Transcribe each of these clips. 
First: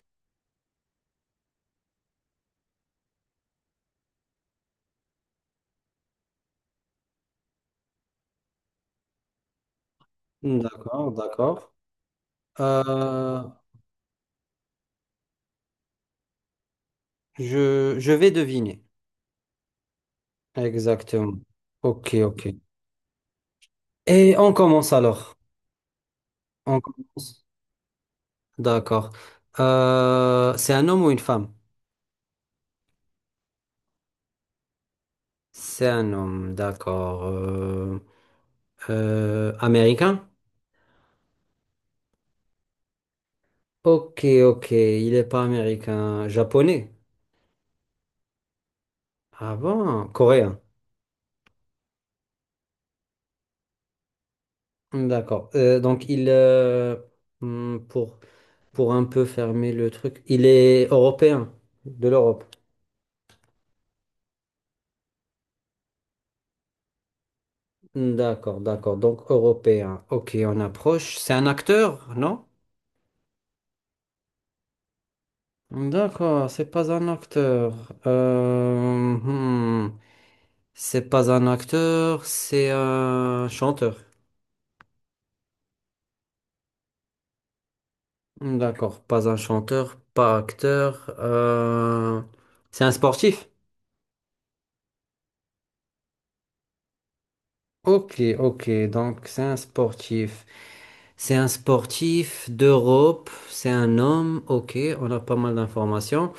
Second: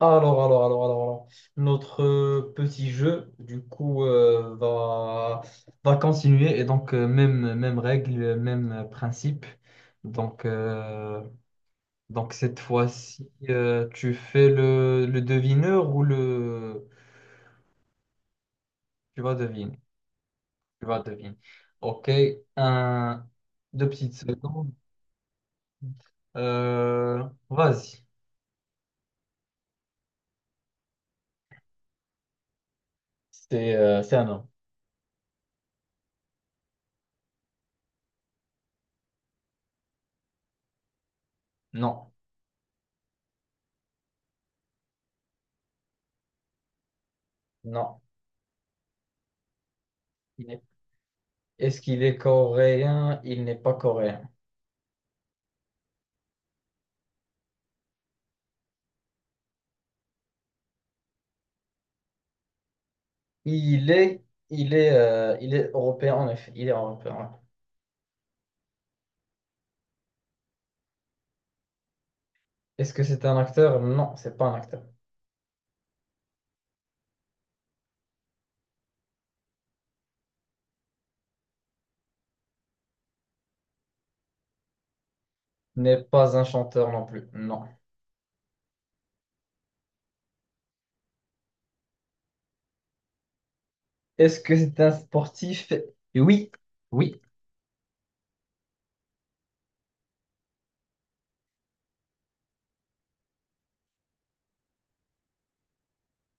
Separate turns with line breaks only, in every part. Alors, notre petit jeu, du coup, va continuer. Et donc même règle, même principe. Donc,
D'accord,
euh,
d'accord.
donc cette fois-ci,
Euh,
tu fais le devineur ou le...
je vais deviner.
Tu vas deviner. Tu vas deviner.
Exactement.
Ok,
Ok, ok.
un, deux petites
Et on
secondes.
commence alors. On
Euh,
commence.
vas-y.
D'accord. C'est un homme ou une femme?
C'est un homme.
C'est un homme, d'accord. Américain?
Non,
Ok, ok. Il n'est pas américain. Japonais?
non.
Ah bon?
Il
Coréen.
est- Est-ce qu'il est coréen? Il n'est pas coréen.
D'accord. Donc hmm, pour, pour un peu fermer le truc, il est européen, de l'Europe.
Il est, il est européen, en effet. Il est européen. Ouais.
D'accord, d'accord. Donc européen. Ok, on approche. C'est un acteur, non?
Est-ce que c'est un acteur? Non, c'est pas un acteur.
D'accord, c'est pas un acteur. Euh, hmm. C'est pas un acteur, c'est un chanteur.
N'est pas un chanteur non plus. Non.
D'accord, pas un chanteur, pas acteur. C'est un sportif.
Est-ce que c'est un sportif? Oui. Oui.
Ok, ok, donc c'est un sportif. C'est un sportif d'Europe, c'est un homme. Ok, on a pas mal d'informations.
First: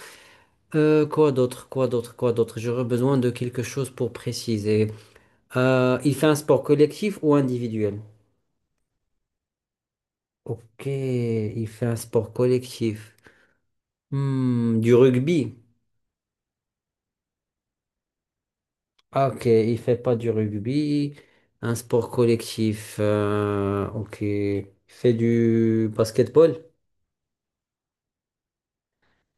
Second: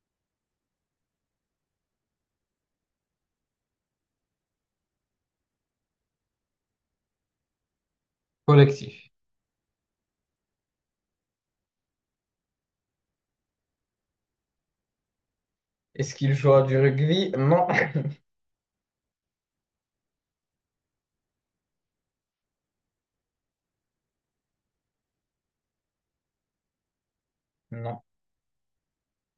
Quoi d'autre, quoi d'autre, quoi d'autre? J'aurais besoin de quelque chose pour préciser. Il fait un sport collectif ou individuel?
Collectif.
Ok, il fait un sport collectif. Du rugby.
Est-ce qu'il joue à du rugby? Non.
Ah, ok, il fait pas du rugby. Un sport collectif. Ok, il fait du basketball.
Non.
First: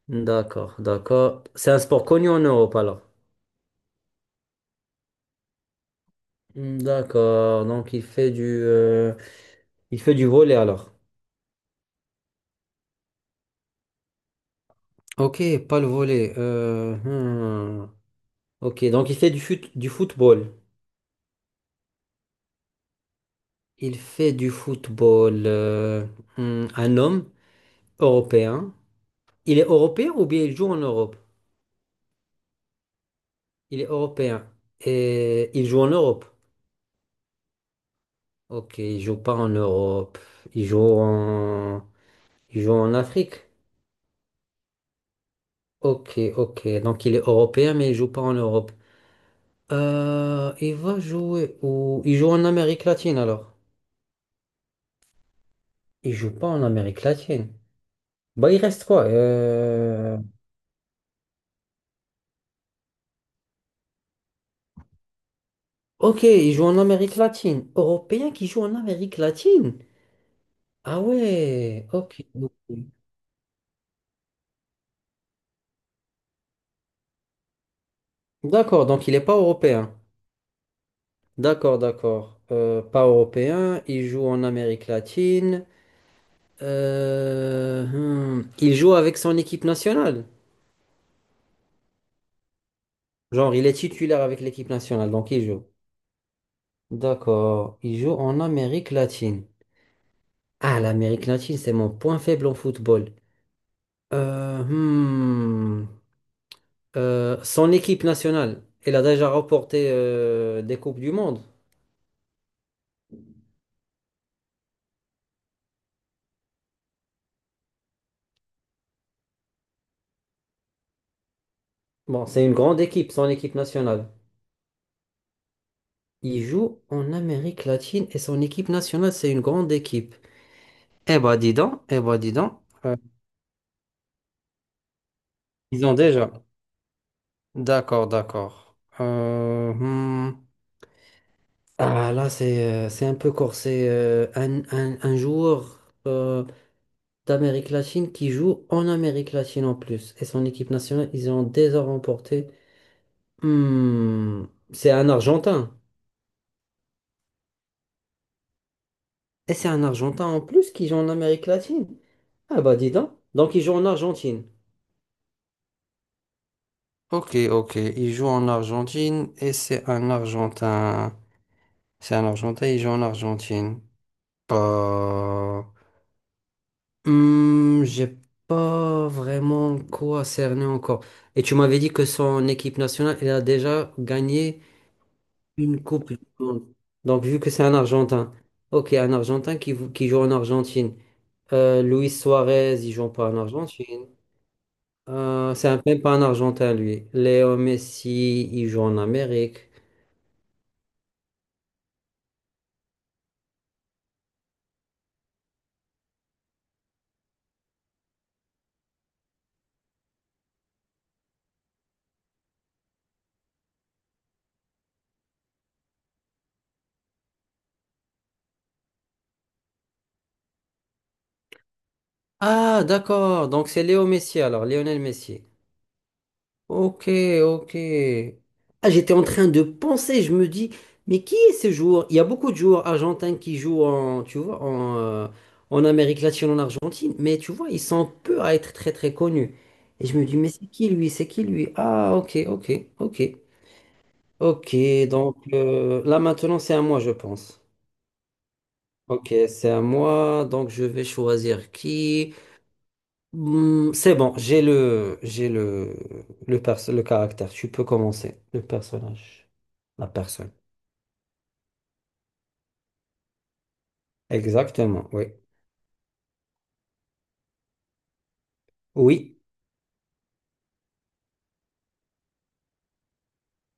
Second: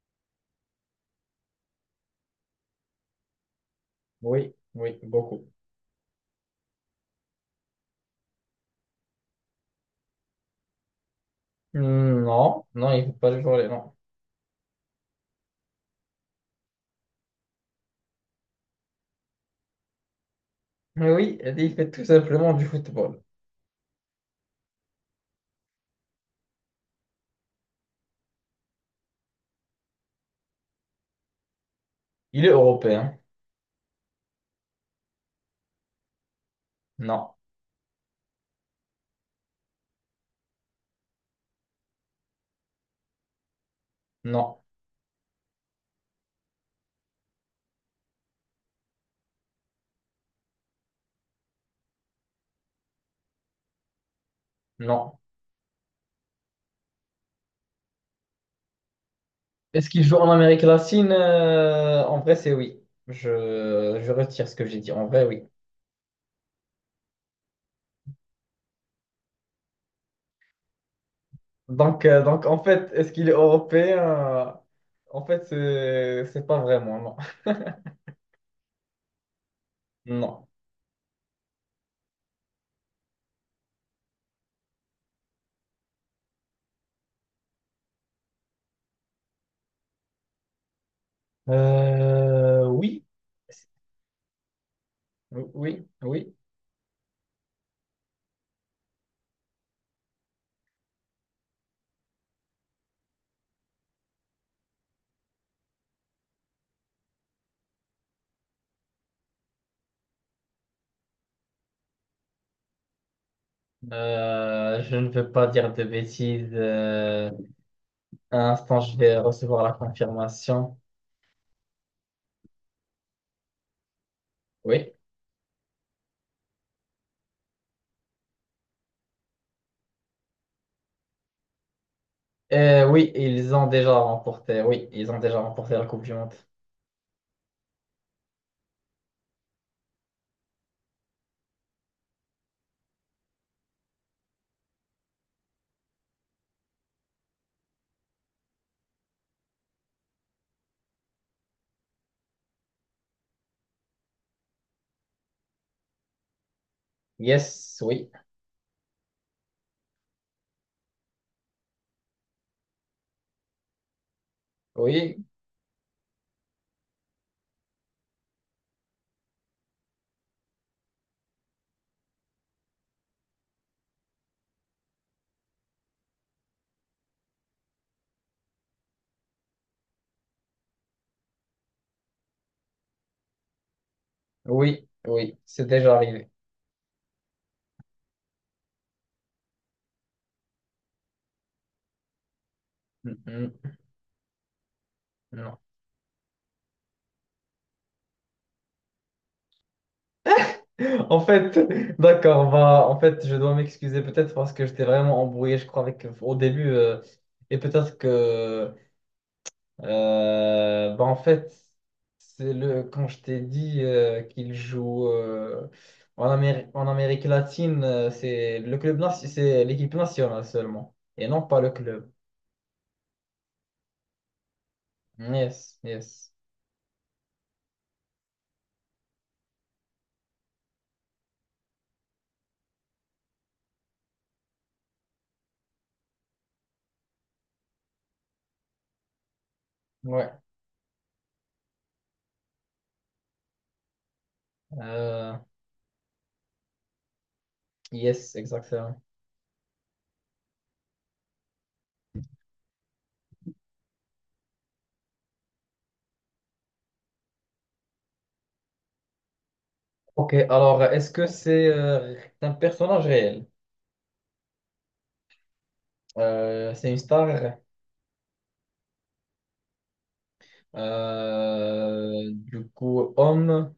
D'accord, d'accord. C'est un sport connu en Europe alors.
Oui. Oui. Beaucoup.
D'accord, donc il fait du volley alors.
Non. Non, il ne fait pas du volley. Non.
Ok, pas le volley. Hmm. Ok, donc il fait du football.
Mais oui, il fait tout simplement du football.
Il fait du football. Un homme européen. Il est européen ou bien il joue en Europe?
Il est européen.
Il est européen. Et il joue en Europe.
Non.
Ok, il joue pas en Europe. Il joue en, il joue en Afrique.
Non.
Ok, ok. Donc il est européen mais il joue pas en Europe. Il va jouer où? Il joue en Amérique latine alors.
Non.
Il joue pas en Amérique latine. Bah il reste quoi?
Est-ce qu'il joue en Amérique latine? En vrai, c'est oui. Je retire ce que j'ai dit. En vrai, oui.
Ok, il joue en Amérique latine. Européen qui joue en Amérique latine? Ah ouais,
Donc, euh,
ok.
donc en fait,
Ok.
est-ce qu'il est européen? En fait, c'est pas vraiment, non.
D'accord, donc il n'est pas européen.
Non.
D'accord, d'accord. Pas européen, il joue en Amérique latine. Il joue avec son équipe nationale.
Oui.
Genre, il est titulaire avec l'équipe nationale, donc il joue.
Oui, oui.
D'accord, il joue en Amérique latine. Ah, l'Amérique latine, c'est mon point faible en football. Euh, hmm. Son équipe nationale, elle a déjà remporté des Coupes du Monde.
Je ne veux pas dire de bêtises. Un instant, je vais recevoir la confirmation.
Bon, c'est une grande équipe, son équipe nationale.
Oui.
Il joue en Amérique latine et son équipe nationale, c'est une grande équipe. Eh ben, dis donc, eh ben, dis donc. euh,
Oui, ils ont déjà remporté. Oui, ils ont déjà remporté
ils
la
ont
Coupe du
déjà.
Monde.
D'accord, d'accord. Hmm. Ah, là, c'est c'est un peu corsé. Un joueur euh, d'Amérique latine qui joue en Amérique latine en plus. Et son équipe nationale, ils ont déjà remporté. Hmm, c'est un Argentin.
Yes, oui.
Et c'est un Argentin en plus qui joue en Amérique latine. Ah bah dis donc. Donc il joue en Argentine.
Oui.
Ok, ok. Il joue en Argentine et c'est un Argentin. C'est un Argentin, il joue en Argentine. Pas. J'ai pas vraiment quoi cerner encore. Et tu m'avais dit que son équipe nationale, elle a déjà gagné
Oui, oui, c'est
une
déjà
Coupe du
arrivé.
Monde. Donc vu que c'est un Argentin. Ok, un Argentin qui joue en Argentine. Luis Suarez, il joue
Mm,
pas en
mm,
Argentine.
non.
C'est même pas un Argentin, lui. Léo Messi, il joue en Amérique.
En fait, d'accord, bah, en fait, je dois m'excuser peut-être parce que j'étais vraiment embrouillé, je crois, avec, au début. Et peut-être que, bah, en fait, c'est le, quand je t'ai dit qu'il joue en Amérique latine, c'est le club, c'est l'équipe nationale seulement, et non pas le club.
Ah, d'accord. Donc c'est Léo Messi, alors, Lionel Messi.
Yes, yes.
Ok, ok. Ah, j'étais en train de penser, je me dis, mais qui est ce joueur? Il y a beaucoup de joueurs argentins qui jouent en, tu vois, en Amérique latine, en Argentine, mais tu vois, ils sont peu à être très très connus. Et je me
Ouais.
dis, mais c'est qui lui? C'est qui lui? Ah, ok, ok, ok. Ok,
Euh,
donc là maintenant c'est à moi, je pense.
yes, exactement.
Ok, c'est à moi, donc je vais choisir qui. C'est bon, j'ai le caractère. Tu peux commencer. Le personnage, la
Ok,
personne.
alors est-ce que c'est un personnage réel?
Exactement, oui.
C'est une star,
Oui,
du coup, homme,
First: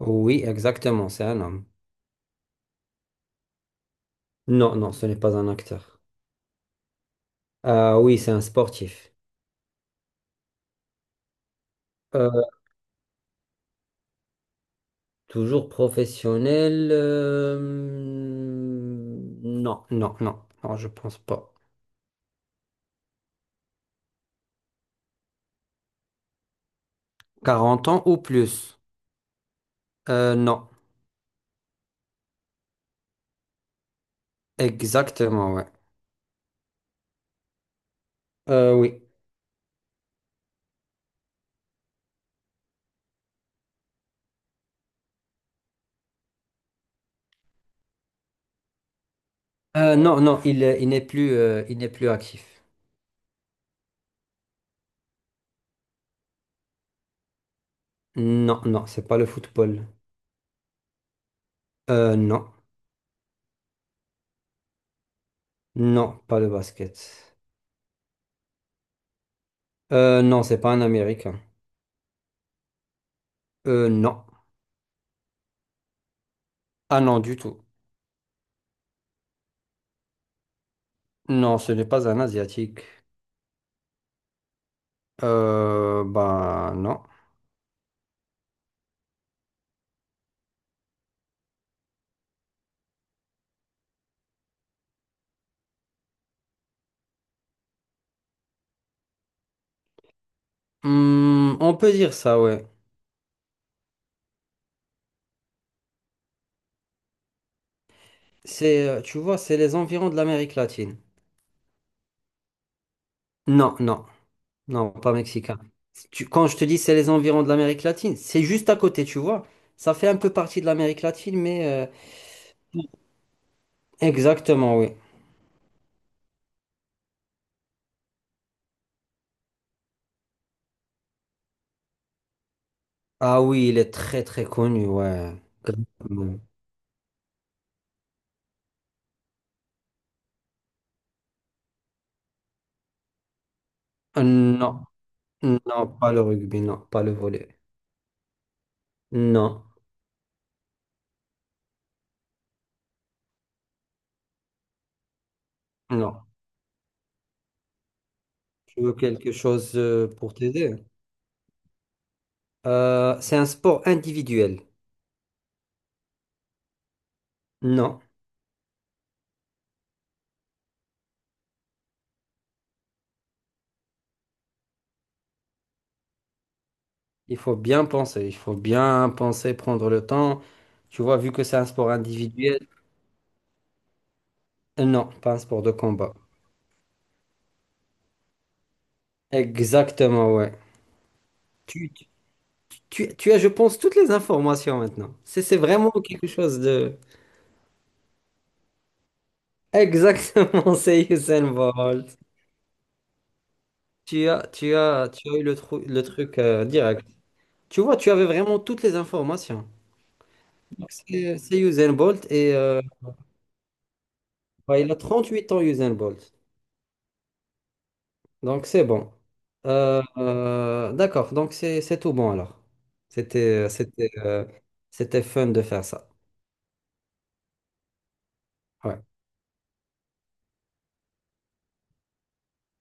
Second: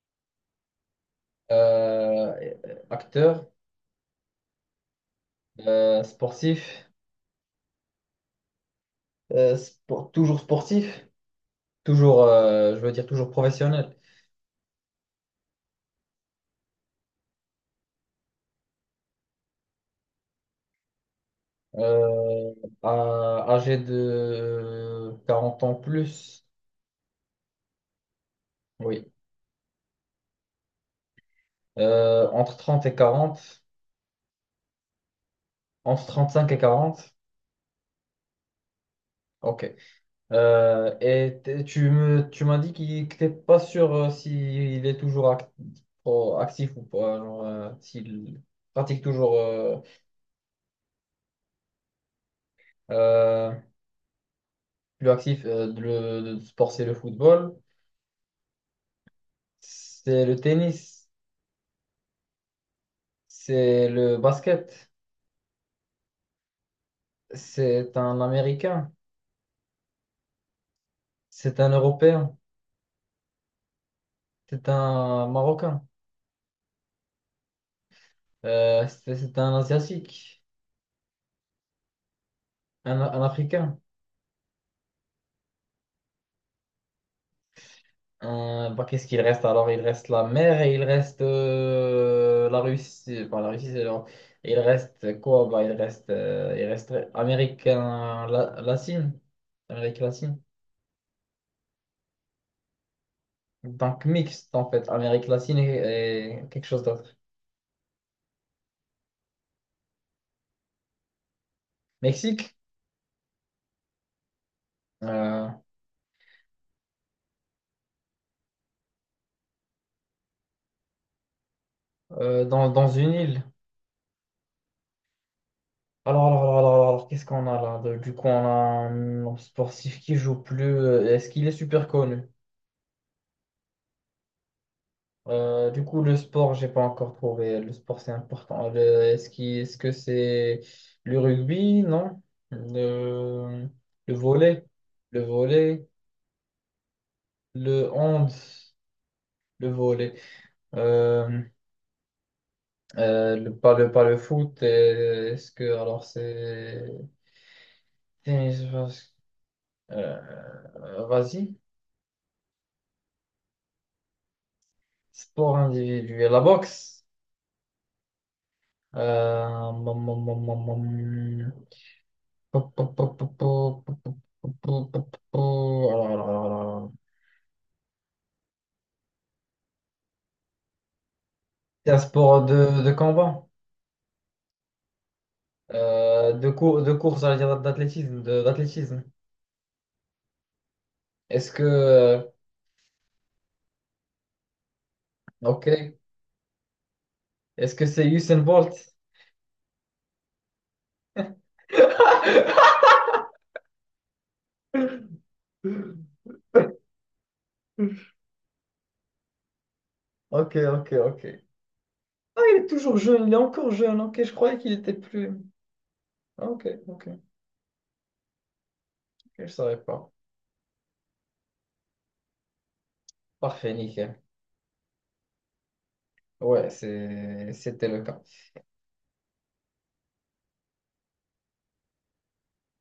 oui, exactement, c'est un homme.
euh, acteur,
Non, non, ce n'est pas un acteur.
sportif,
Ah oui, c'est un sportif.
toujours sportif, toujours,
Euh,
je veux dire, toujours professionnel,
Toujours professionnel. Non, non, non, non, je pense pas.
euh, âgé de 40 ans plus,
40 ans ou plus.
oui.
Non,
Entre 30 et 40,
exactement, ouais.
entre 35 et 40,
Oui.
ok. Et tu me, tu m'as dit qu'il, que t'es pas sûr s'il est toujours oh, actif ou pas, genre, s'il pratique toujours
Non, non, il n'est plus actif.
euh, plus actif. Le sport c'est le football,
Non, non, c'est pas le football.
c'est le tennis,
Non,
c'est le basket,
non, pas le basket.
c'est un Américain,
Non, c'est pas un Américain.
c'est un Européen,
Non.
c'est un Marocain,
Ah non, du tout.
c'est un Asiatique,
Non, ce n'est pas un Asiatique.
un Africain.
Bah non.
Bah, qu'est-ce qu'il reste alors? Il reste la mer et il reste la Russie. Bah, la Russie, c'est Il reste quoi? Bah, il reste Amérique latine. Amérique latine.
On peut dire ça, ouais.
Donc mixte en fait. Amérique latine et quelque chose d'autre.
C'est, tu vois, c'est les environs de l'Amérique latine.
Mexique?
Non, non. Non, pas
Euh,
mexicain. Quand je te dis c'est les environs de l'Amérique latine, c'est juste à côté, tu vois. Ça fait un peu partie de l'Amérique latine, mais
Dans, dans une île.
exactement, oui.
Alors, qu'est-ce qu'on a là? Du coup, on a un sportif qui joue plus. Euh, est-ce qu'il est super connu?
Ah oui, il est très très connu, ouais.
Du coup, le
Grandement.
sport, j'ai pas encore trouvé. Le sport, c'est important. Est-ce que c'est le rugby? Non. Le, le volley?
Non,
Le volley?
non, pas le rugby, non, pas le volley.
Le hand?
Non,
Le volley. Euh, le, pas, le, pas le foot. Euh, est-ce que, alors,
non.
c'est...
Tu veux
tennis,
quelque chose pour t'aider?
vas-y.
C'est un sport individuel.
Sport individuel. La boxe?
Non,
Mm, mm, mm, mm, mm. Pop, pop, pop, pop, pop, pop, pop, pop, pop, pop. Alors, alors.
il faut bien penser, il faut bien penser, prendre le temps. Tu vois, vu que c'est un sport
C'est un sport
individuel,
de combat,
non, pas un sport de combat.
de, cour de course, j'allais dire d'athlétisme, d'athlétisme.
Exactement, ouais.
Est-ce que,
Tu, tu, tu as, je pense, toutes les informations maintenant. C'est
ok,
vraiment quelque chose de...
est-ce que c'est Usain Bolt?
Exactement, c'est Usain Bolt. Tu as, tu as, tu as eu le truc direct. Tu vois, tu avais vraiment toutes les informations.
Ok,
Donc,
ok, ok.
c'est Usain Bolt
Ah,
et
il est toujours jeune, il est encore jeune. Ok, je croyais qu'il
bah, il
était
a
plus.
38 ans, Usain Bolt.
Ah, ok, ok, ok,
Donc, c'est bon.
je savais pas.
D'accord, donc c'est tout bon alors. C'était, euh,
Parfait,
c'était,
nickel.
euh, c'était fun de faire ça.
Ouais, c'est, c'était le cas.
Ouais.